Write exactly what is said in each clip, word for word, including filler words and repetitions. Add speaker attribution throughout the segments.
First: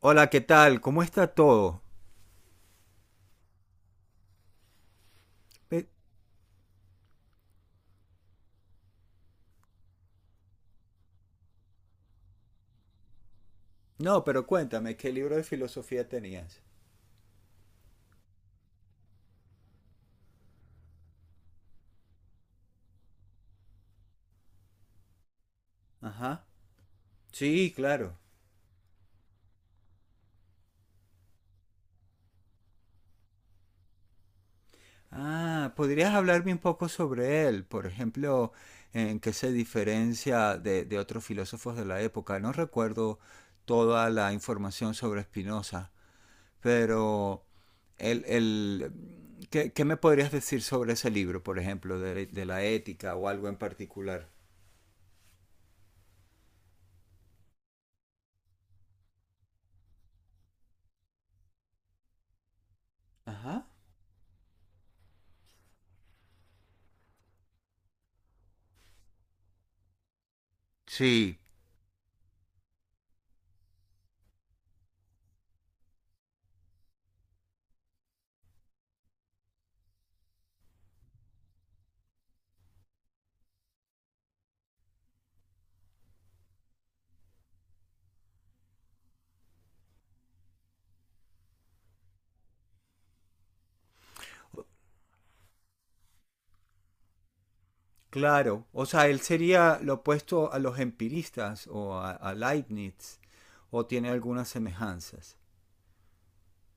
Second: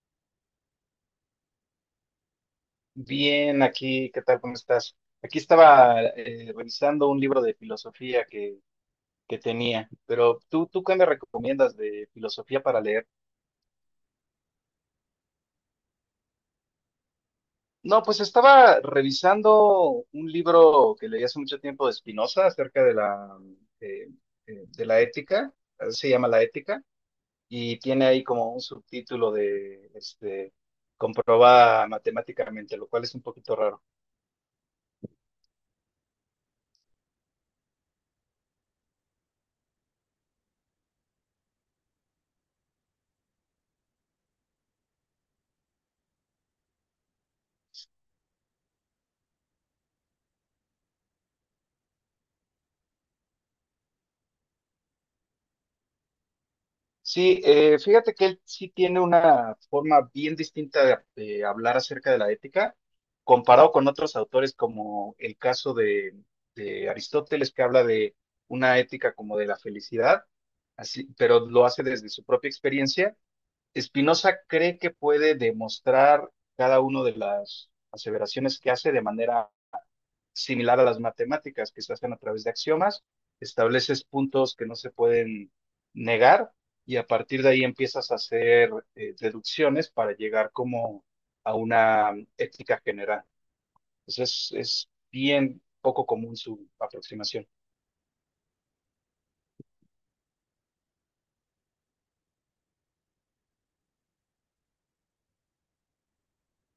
Speaker 1: Hola, ¿qué tal? ¿Cómo está todo?
Speaker 2: Bien, aquí, ¿qué tal? ¿Cómo estás? Aquí
Speaker 1: Pe-
Speaker 2: estaba eh, revisando un libro de filosofía que, que tenía, pero ¿tú, tú qué me recomiendas de filosofía para leer?
Speaker 1: No, pero cuéntame, ¿qué libro de filosofía tenías?
Speaker 2: No, pues estaba revisando un libro que leí hace mucho tiempo de Spinoza acerca de la, eh, eh, de la ética, así se llama La
Speaker 1: Ajá.
Speaker 2: ética,
Speaker 1: Sí,
Speaker 2: y tiene
Speaker 1: claro.
Speaker 2: ahí como un subtítulo de este, comprobada matemáticamente, lo cual es un poquito raro.
Speaker 1: Ah, ¿podrías hablarme un poco sobre él? Por ejemplo, ¿en qué se diferencia de, de otros filósofos de la época? No recuerdo toda la información sobre Spinoza, pero el, el- ¿qué, qué me podrías decir sobre ese libro, por ejemplo, de, de la ética o algo en particular?
Speaker 2: Sí, eh, fíjate que él sí tiene una forma bien distinta de, de hablar acerca de la ética,
Speaker 1: Ajá.
Speaker 2: comparado con otros autores como el caso de, de Aristóteles, que habla de una ética como de la felicidad, así,
Speaker 1: Sí.
Speaker 2: pero lo hace desde su propia experiencia. Spinoza cree que puede demostrar cada una de las aseveraciones que hace de manera similar a las matemáticas que se hacen a través de axiomas, estableces puntos que no se pueden negar y a partir de ahí empiezas a hacer eh, deducciones para llegar como a una ética general. Entonces es, es bien poco común su aproximación.
Speaker 1: Claro, o sea, él sería lo opuesto a los empiristas o a, a Leibniz, o tiene algunas semejanzas.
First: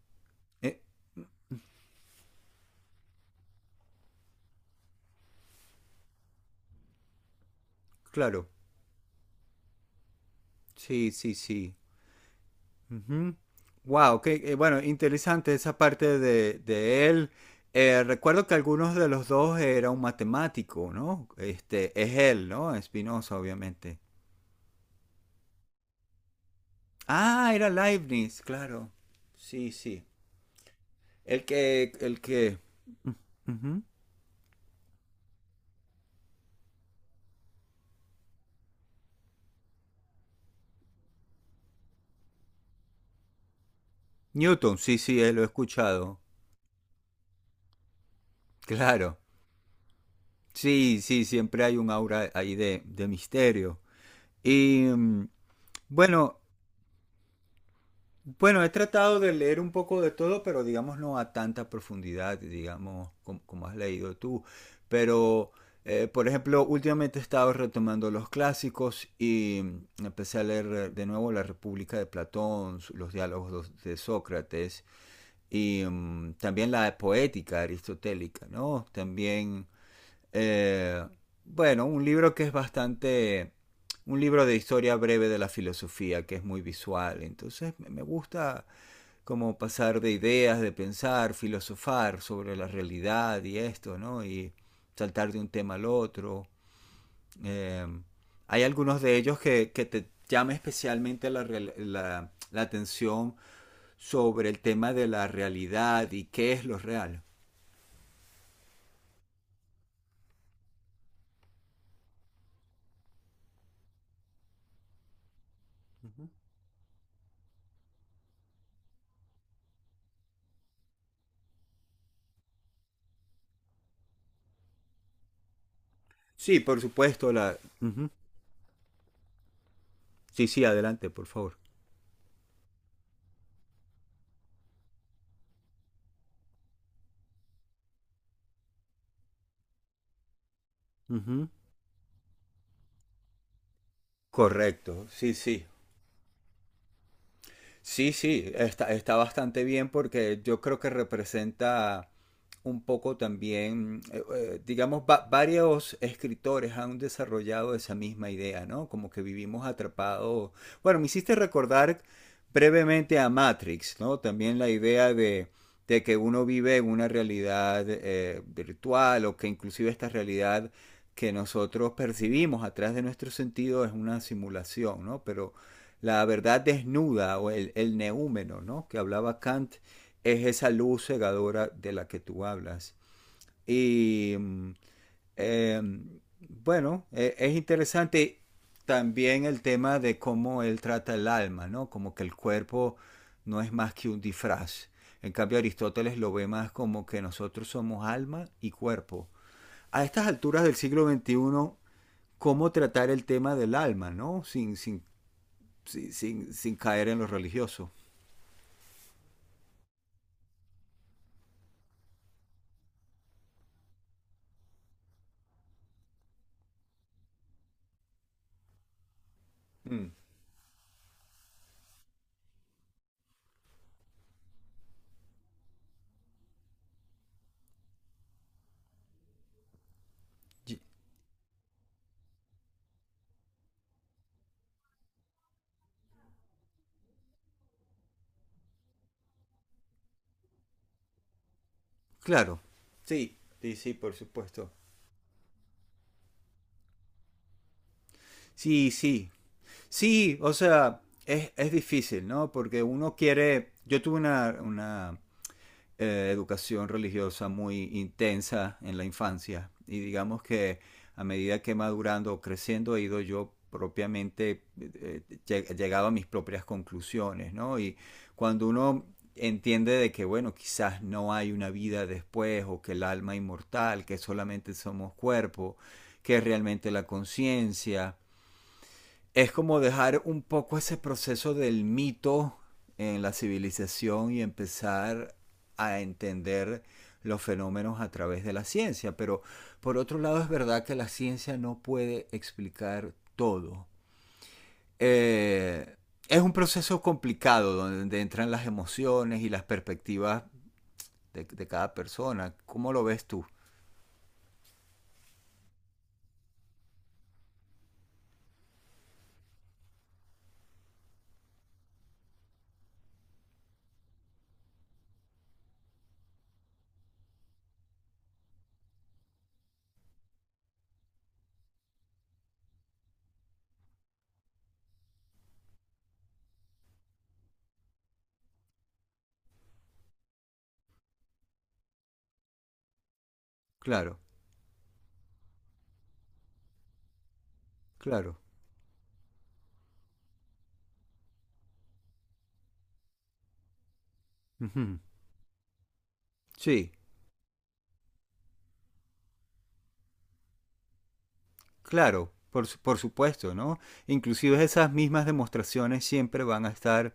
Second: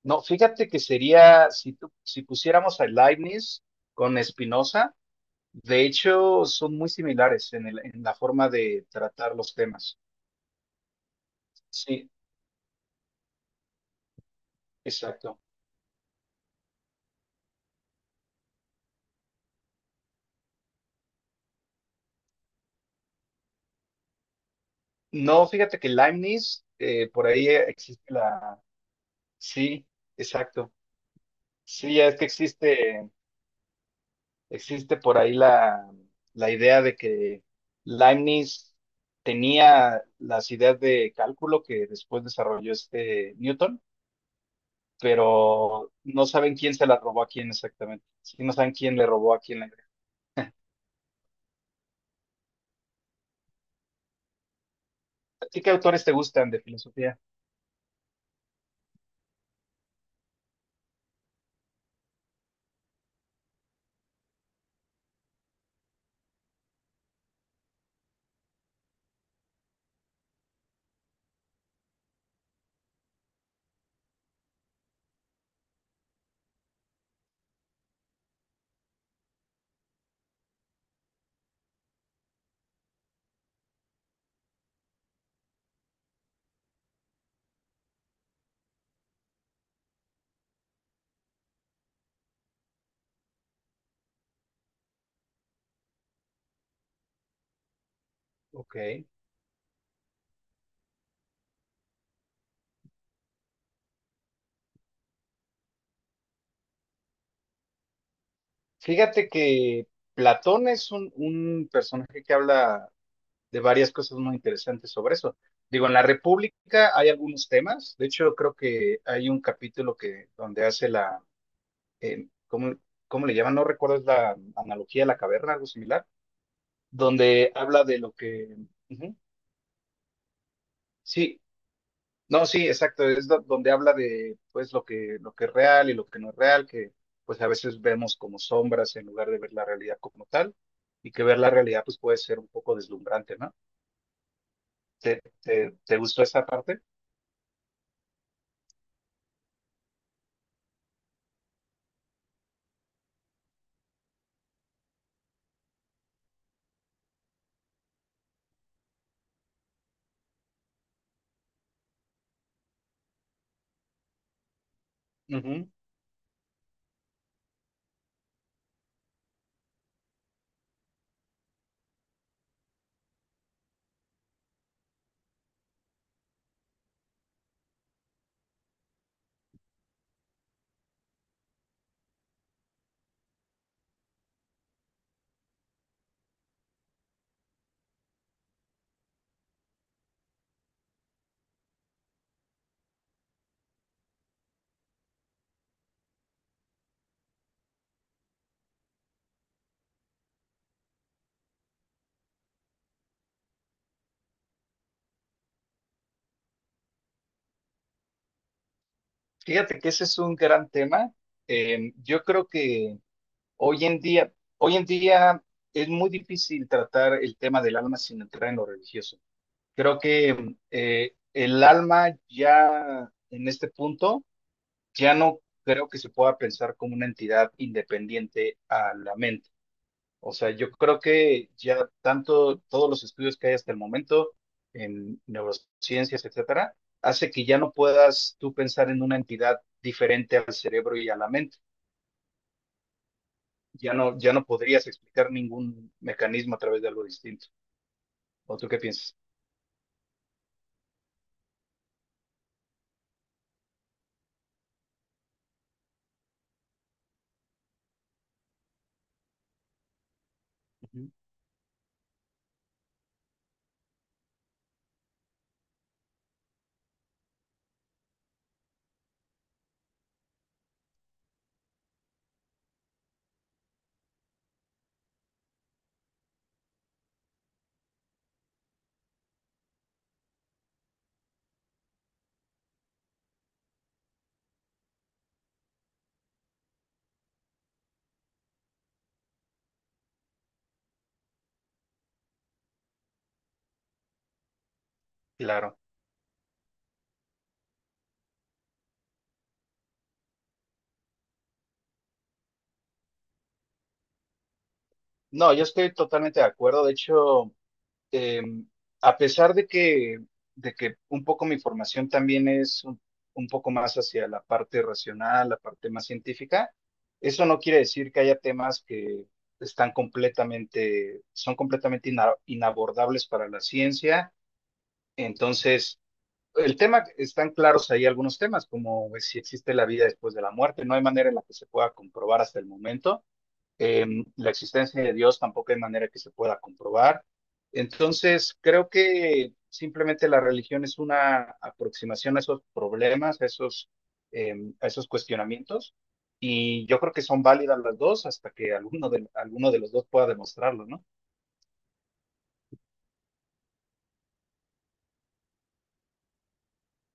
Speaker 2: No, fíjate
Speaker 1: Eh,
Speaker 2: que sería, si, tú- si pusiéramos a Leibniz con Spinoza, de hecho son muy similares en el- en la forma
Speaker 1: claro,
Speaker 2: de tratar los temas.
Speaker 1: sí, sí, sí.
Speaker 2: Sí,
Speaker 1: Ujú. Wow, qué, eh, bueno,
Speaker 2: exacto.
Speaker 1: interesante esa parte de, de él. Eh, recuerdo que algunos de los dos era un matemático, ¿no? Este, es él, ¿no? Spinoza, obviamente.
Speaker 2: No, fíjate que Leibniz, eh, por ahí
Speaker 1: Ah, era
Speaker 2: existe
Speaker 1: Leibniz,
Speaker 2: la...
Speaker 1: claro. Sí,
Speaker 2: Sí,
Speaker 1: sí.
Speaker 2: exacto.
Speaker 1: El que,
Speaker 2: Sí, es
Speaker 1: el
Speaker 2: que
Speaker 1: que.
Speaker 2: existe,
Speaker 1: Ujú.
Speaker 2: existe por ahí la, la idea de que Leibniz tenía las ideas de cálculo que después desarrolló este Newton,
Speaker 1: Newton, sí, sí, eh, lo he
Speaker 2: pero
Speaker 1: escuchado.
Speaker 2: no saben quién se las robó a quién exactamente. Sí, no saben quién le
Speaker 1: Claro.
Speaker 2: robó a quién la idea.
Speaker 1: Sí, sí, siempre hay un aura ahí de, de misterio. Y mm,
Speaker 2: ¿A ti qué autores te
Speaker 1: bueno,
Speaker 2: gustan de filosofía?
Speaker 1: bueno, he tratado de leer un poco de todo, pero digamos no a tanta profundidad, digamos, com- como, has leído tú. Pero, eh, por ejemplo, últimamente he estado retomando los clásicos y mm, empecé a leer eh, de nuevo La República de Platón, su- los diálogos dos- de Sócrates y mm, también la poética aristotélica, ¿no? También, Eh, bueno, un libro que es bastante... Un libro de historia breve de la filosofía, que es muy visual. Entonces me me gusta como pasar de ideas, de pensar, filosofar sobre la realidad y esto, ¿no? Y saltar de un tema al otro. Eh, Hay
Speaker 2: Ok.
Speaker 1: algunos de ellos que, que te llama especialmente la, real- la- la atención sobre el tema de la realidad y qué es lo real.
Speaker 2: Fíjate que Platón es un, un personaje que habla de varias cosas muy interesantes sobre eso. Digo, en la República hay algunos temas, de hecho creo que hay un capítulo que donde hace la, eh, ¿cómo, cómo le llaman? No recuerdo, es la analogía de la caverna, algo similar,
Speaker 1: Sí, por supuesto,
Speaker 2: donde
Speaker 1: la...
Speaker 2: habla de lo que, ujú,
Speaker 1: Sí, sí, adelante, por
Speaker 2: sí,
Speaker 1: favor.
Speaker 2: no, sí, exacto, es do- donde habla de pues lo que, lo que es real y lo que no es real, que pues a veces vemos como sombras en lugar de ver la realidad como tal, y que ver
Speaker 1: Ujú.
Speaker 2: la realidad pues puede ser un poco deslumbrante, ¿no?
Speaker 1: Correcto,
Speaker 2: ¿Te,
Speaker 1: sí, sí.
Speaker 2: te, te gustó esa parte?
Speaker 1: Sí, sí, está, está bastante bien porque yo creo que representa un poco también, eh, eh, digamos, va- varios escritores han desarrollado esa misma idea, ¿no? Como que vivimos atrapados. Bueno, me hiciste recordar brevemente a Matrix, ¿no? También la idea de, de que uno vive en una realidad eh, virtual o que inclusive esta realidad que nosotros percibimos atrás de nuestro sentido es una simulación, ¿no? Pero la verdad desnuda o el, el neúmeno, ¿no? Que hablaba Kant, es esa luz cegadora de la que tú hablas. Y eh, bueno, eh, es interesante también el tema de cómo él trata el alma, ¿no? Como que el cuerpo no es más que un disfraz. En cambio, Aristóteles lo ve más como que nosotros somos alma y cuerpo. A estas alturas del siglo veintiuno, ¿cómo tratar el tema del alma, ¿no? Sin, sin sin, sin, sin caer en lo religioso.
Speaker 2: Fíjate que ese es un gran tema. Eh, yo creo que hoy en día, hoy en día es muy difícil tratar el tema del alma sin entrar en lo religioso. Creo
Speaker 1: Mm.
Speaker 2: que eh, el alma ya en este punto ya no creo que se pueda pensar como una entidad independiente a la mente. O sea, yo
Speaker 1: Y-
Speaker 2: creo que ya tanto todos los estudios que hay hasta el momento en neurociencias, etcétera, hace que ya no puedas tú pensar en una entidad diferente al cerebro y a la mente.
Speaker 1: Claro. Sí, sí, sí,
Speaker 2: Ya
Speaker 1: por
Speaker 2: no, ya no
Speaker 1: supuesto.
Speaker 2: podrías explicar ningún mecanismo a través de algo distinto. ¿O tú qué
Speaker 1: Sí,
Speaker 2: piensas?
Speaker 1: sí. Sí, o sea, es, es difícil, ¿no? Porque uno quiere... Yo tuve una, una eh, educación religiosa muy intensa en la infancia y digamos que
Speaker 2: Ujú.
Speaker 1: a medida que madurando o creciendo he ido yo propiamente eh, lleg- llegado a mis propias conclusiones, ¿no? Y cuando uno entiende de que, bueno, quizás no hay una vida después o que el alma inmortal, que solamente somos cuerpo, que es realmente la conciencia, es como dejar un poco ese proceso del mito en la civilización y empezar a entender los fenómenos a través de la ciencia. Pero por otro lado es verdad que la ciencia no puede explicar todo.
Speaker 2: Claro.
Speaker 1: Eh, es un proceso complicado donde entran las emociones y las perspectivas de, de cada persona. ¿Cómo lo ves tú?
Speaker 2: No, yo estoy totalmente de acuerdo. De hecho, eh, a pesar de que, de que un poco mi formación también es un, un poco más hacia la parte racional, la parte más científica, eso no quiere decir que haya temas que están completamente, son completamente ina- inabordables para la ciencia. Entonces, el tema, están claros ahí algunos temas, como pues, si existe la vida después de la muerte, no hay manera en la que se pueda comprobar hasta el momento.
Speaker 1: Claro,
Speaker 2: Em, la existencia de Dios tampoco hay manera que se pueda comprobar.
Speaker 1: claro.
Speaker 2: Entonces, creo que simplemente la religión es una aproximación a esos problemas, a esos,
Speaker 1: Uh
Speaker 2: em, a
Speaker 1: -huh.
Speaker 2: esos cuestionamientos, y
Speaker 1: Sí,
Speaker 2: yo creo que son válidas las dos hasta que alguno de, alguno de los dos pueda demostrarlo, ¿no?
Speaker 1: claro, por, su- por supuesto, ¿no? Inclusive esas mismas demostraciones siempre van a estar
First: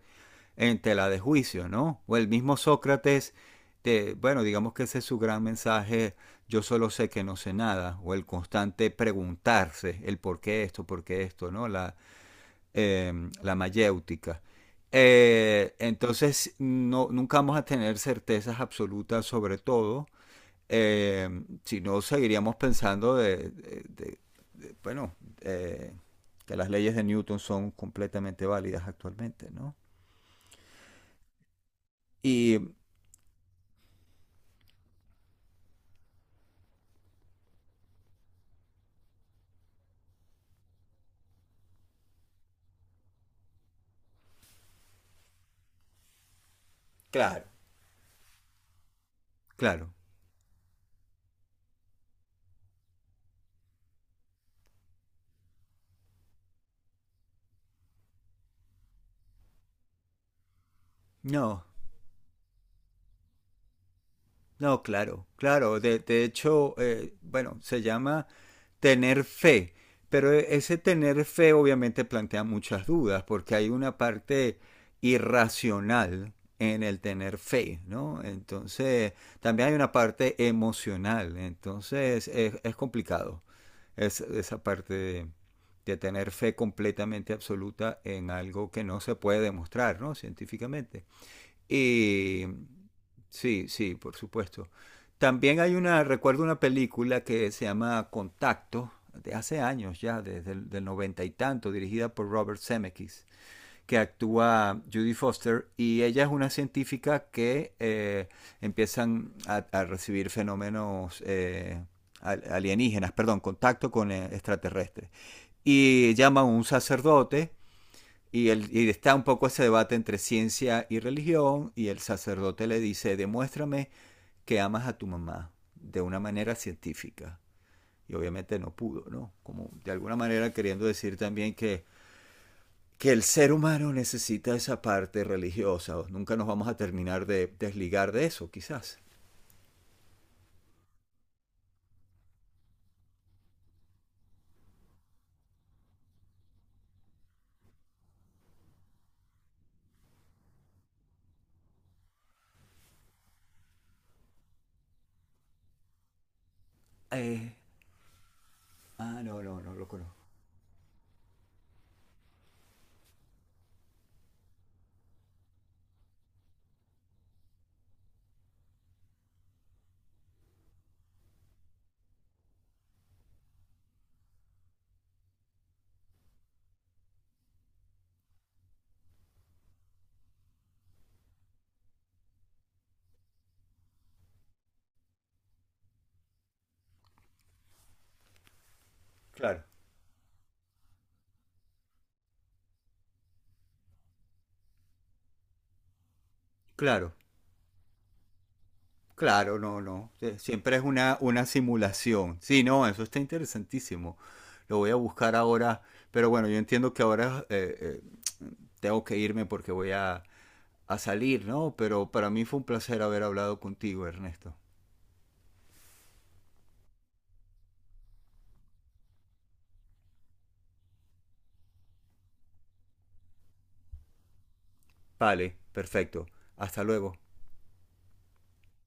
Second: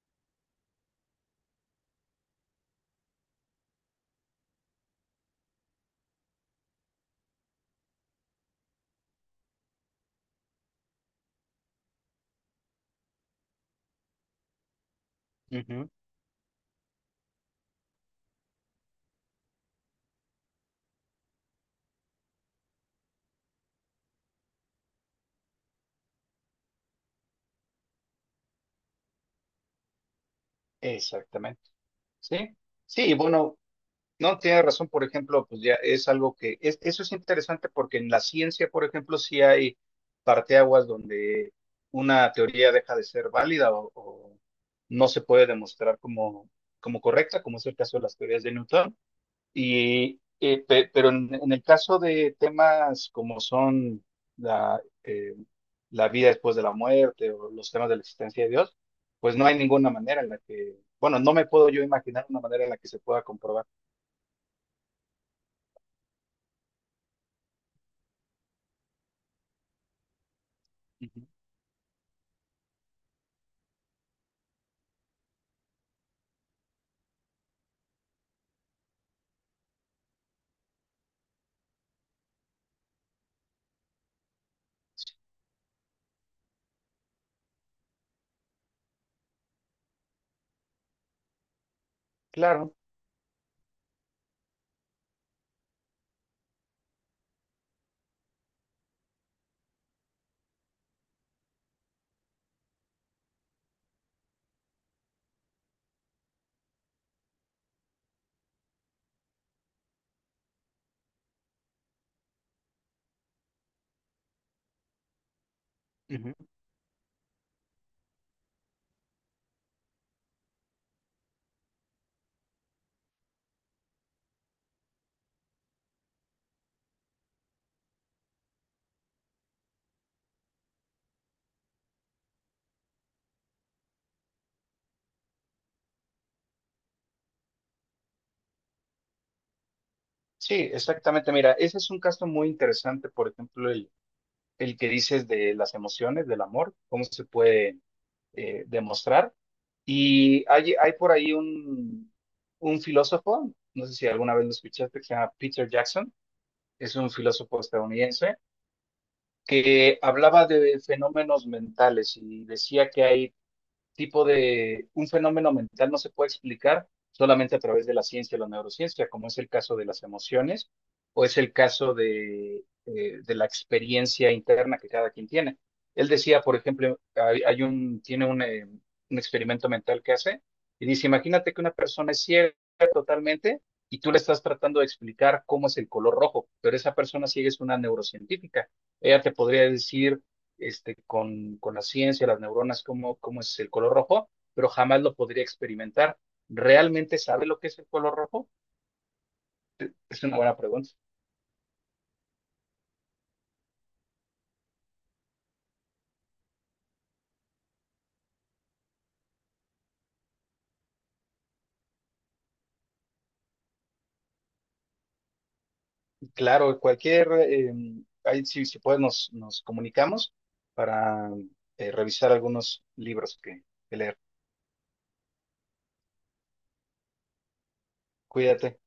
Speaker 1: en tela de juicio, ¿no? O el mismo Sócrates, te- bueno, digamos que ese es su gran mensaje, yo solo sé que no sé nada, o el constante preguntarse el por qué esto, por qué esto, ¿no? La, em, la mayéutica. Eh,
Speaker 2: Ujú.
Speaker 1: entonces, no, nunca vamos a tener certezas absolutas sobre todo, eh, si no seguiríamos pensando de, de- de- de- bueno, eh, que las leyes de Newton son completamente válidas actualmente, ¿no?
Speaker 2: Exactamente. Sí,
Speaker 1: Y
Speaker 2: sí, y bueno, no, tiene razón, por ejemplo, pues ya es algo que, es- eso es interesante porque en la ciencia, por ejemplo, sí hay parteaguas donde una teoría deja de ser válida o, o no se puede demostrar como, como correcta,
Speaker 1: claro,
Speaker 2: como es el caso de las teorías de Newton.
Speaker 1: claro,
Speaker 2: Y, eh, pe- pero en, en el caso de temas como son la, eh, la vida después de la muerte o los temas de la existencia de Dios, pues no hay ninguna manera en la que, bueno, no me
Speaker 1: no.
Speaker 2: puedo yo imaginar una manera en la que se pueda comprobar.
Speaker 1: No, claro, claro. De, de hecho, eh, bueno, se llama tener fe, pero e, ese tener fe obviamente plantea muchas dudas porque hay una parte irracional en el tener fe, ¿no? Entonces, también hay una parte emocional, entonces es, es complicado, es, esa parte de, de tener fe completamente absoluta en algo que no se puede demostrar, ¿no? Científicamente. Y
Speaker 2: Claro,
Speaker 1: sí, sí, por supuesto. También hay una, recuerdo una película que se llama Contacto, de hace años ya, desde el del noventa y tanto, dirigida por Robert Zemeckis, que actúa Judy Foster y ella es una científica que eh, empiezan a, a, recibir fenómenos eh, al- alienígenas, perdón, contacto con eh, extraterrestres. Y llama a
Speaker 2: ujú.
Speaker 1: un sacerdote y, el, y está un poco ese debate entre ciencia y religión y el sacerdote le dice, demuéstrame que amas a tu mamá de una manera científica. Y obviamente no pudo, ¿no? Como de alguna manera queriendo decir también que, que el ser humano necesita esa parte religiosa. Nunca nos vamos a terminar de desligar de eso, quizás.
Speaker 2: Sí, exactamente. Mira, ese es un caso muy interesante, por ejemplo, el, el que dices de las emociones, del amor, cómo se puede eh, demostrar. Y hay, hay por ahí un, un filósofo, no sé si alguna vez lo escuchaste, que se llama Peter Jackson, es un
Speaker 1: Eh,
Speaker 2: filósofo estadounidense,
Speaker 1: ah, no, no, no lo
Speaker 2: que
Speaker 1: conozco.
Speaker 2: hablaba de fenómenos mentales y decía que hay tipo de un fenómeno mental no se puede explicar solamente a través de la ciencia o la neurociencia, como es el caso de las emociones o es el caso de, eh, de la experiencia interna que cada quien tiene. Él decía, por ejemplo, hay, hay un, tiene un, eh, un experimento mental que hace y dice, imagínate que una persona es ciega totalmente y tú le estás tratando de explicar cómo es el color rojo, pero esa persona ciega es una neurocientífica. Ella te
Speaker 1: Claro,
Speaker 2: podría decir este, con, con la ciencia, las neuronas, cómo, cómo es el color rojo, pero jamás lo podría experimentar.
Speaker 1: claro.
Speaker 2: ¿Realmente sabe lo que es el color rojo?
Speaker 1: Claro, no, no.
Speaker 2: Es
Speaker 1: Eh,
Speaker 2: una buena
Speaker 1: Siempre es
Speaker 2: pregunta.
Speaker 1: una, una simulación. Sí, no, eso está interesantísimo. Lo voy a buscar ahora. Pero bueno, yo entiendo que ahora eh, eh, tengo que irme porque voy a, a salir, ¿no? Pero para mí fue un placer haber hablado contigo, Ernesto.
Speaker 2: Claro, cualquier, eh, ahí si, si puedes nos, nos comunicamos para eh, revisar algunos libros que que leer.
Speaker 1: Vale, perfecto. Hasta luego.
Speaker 2: Cuídate.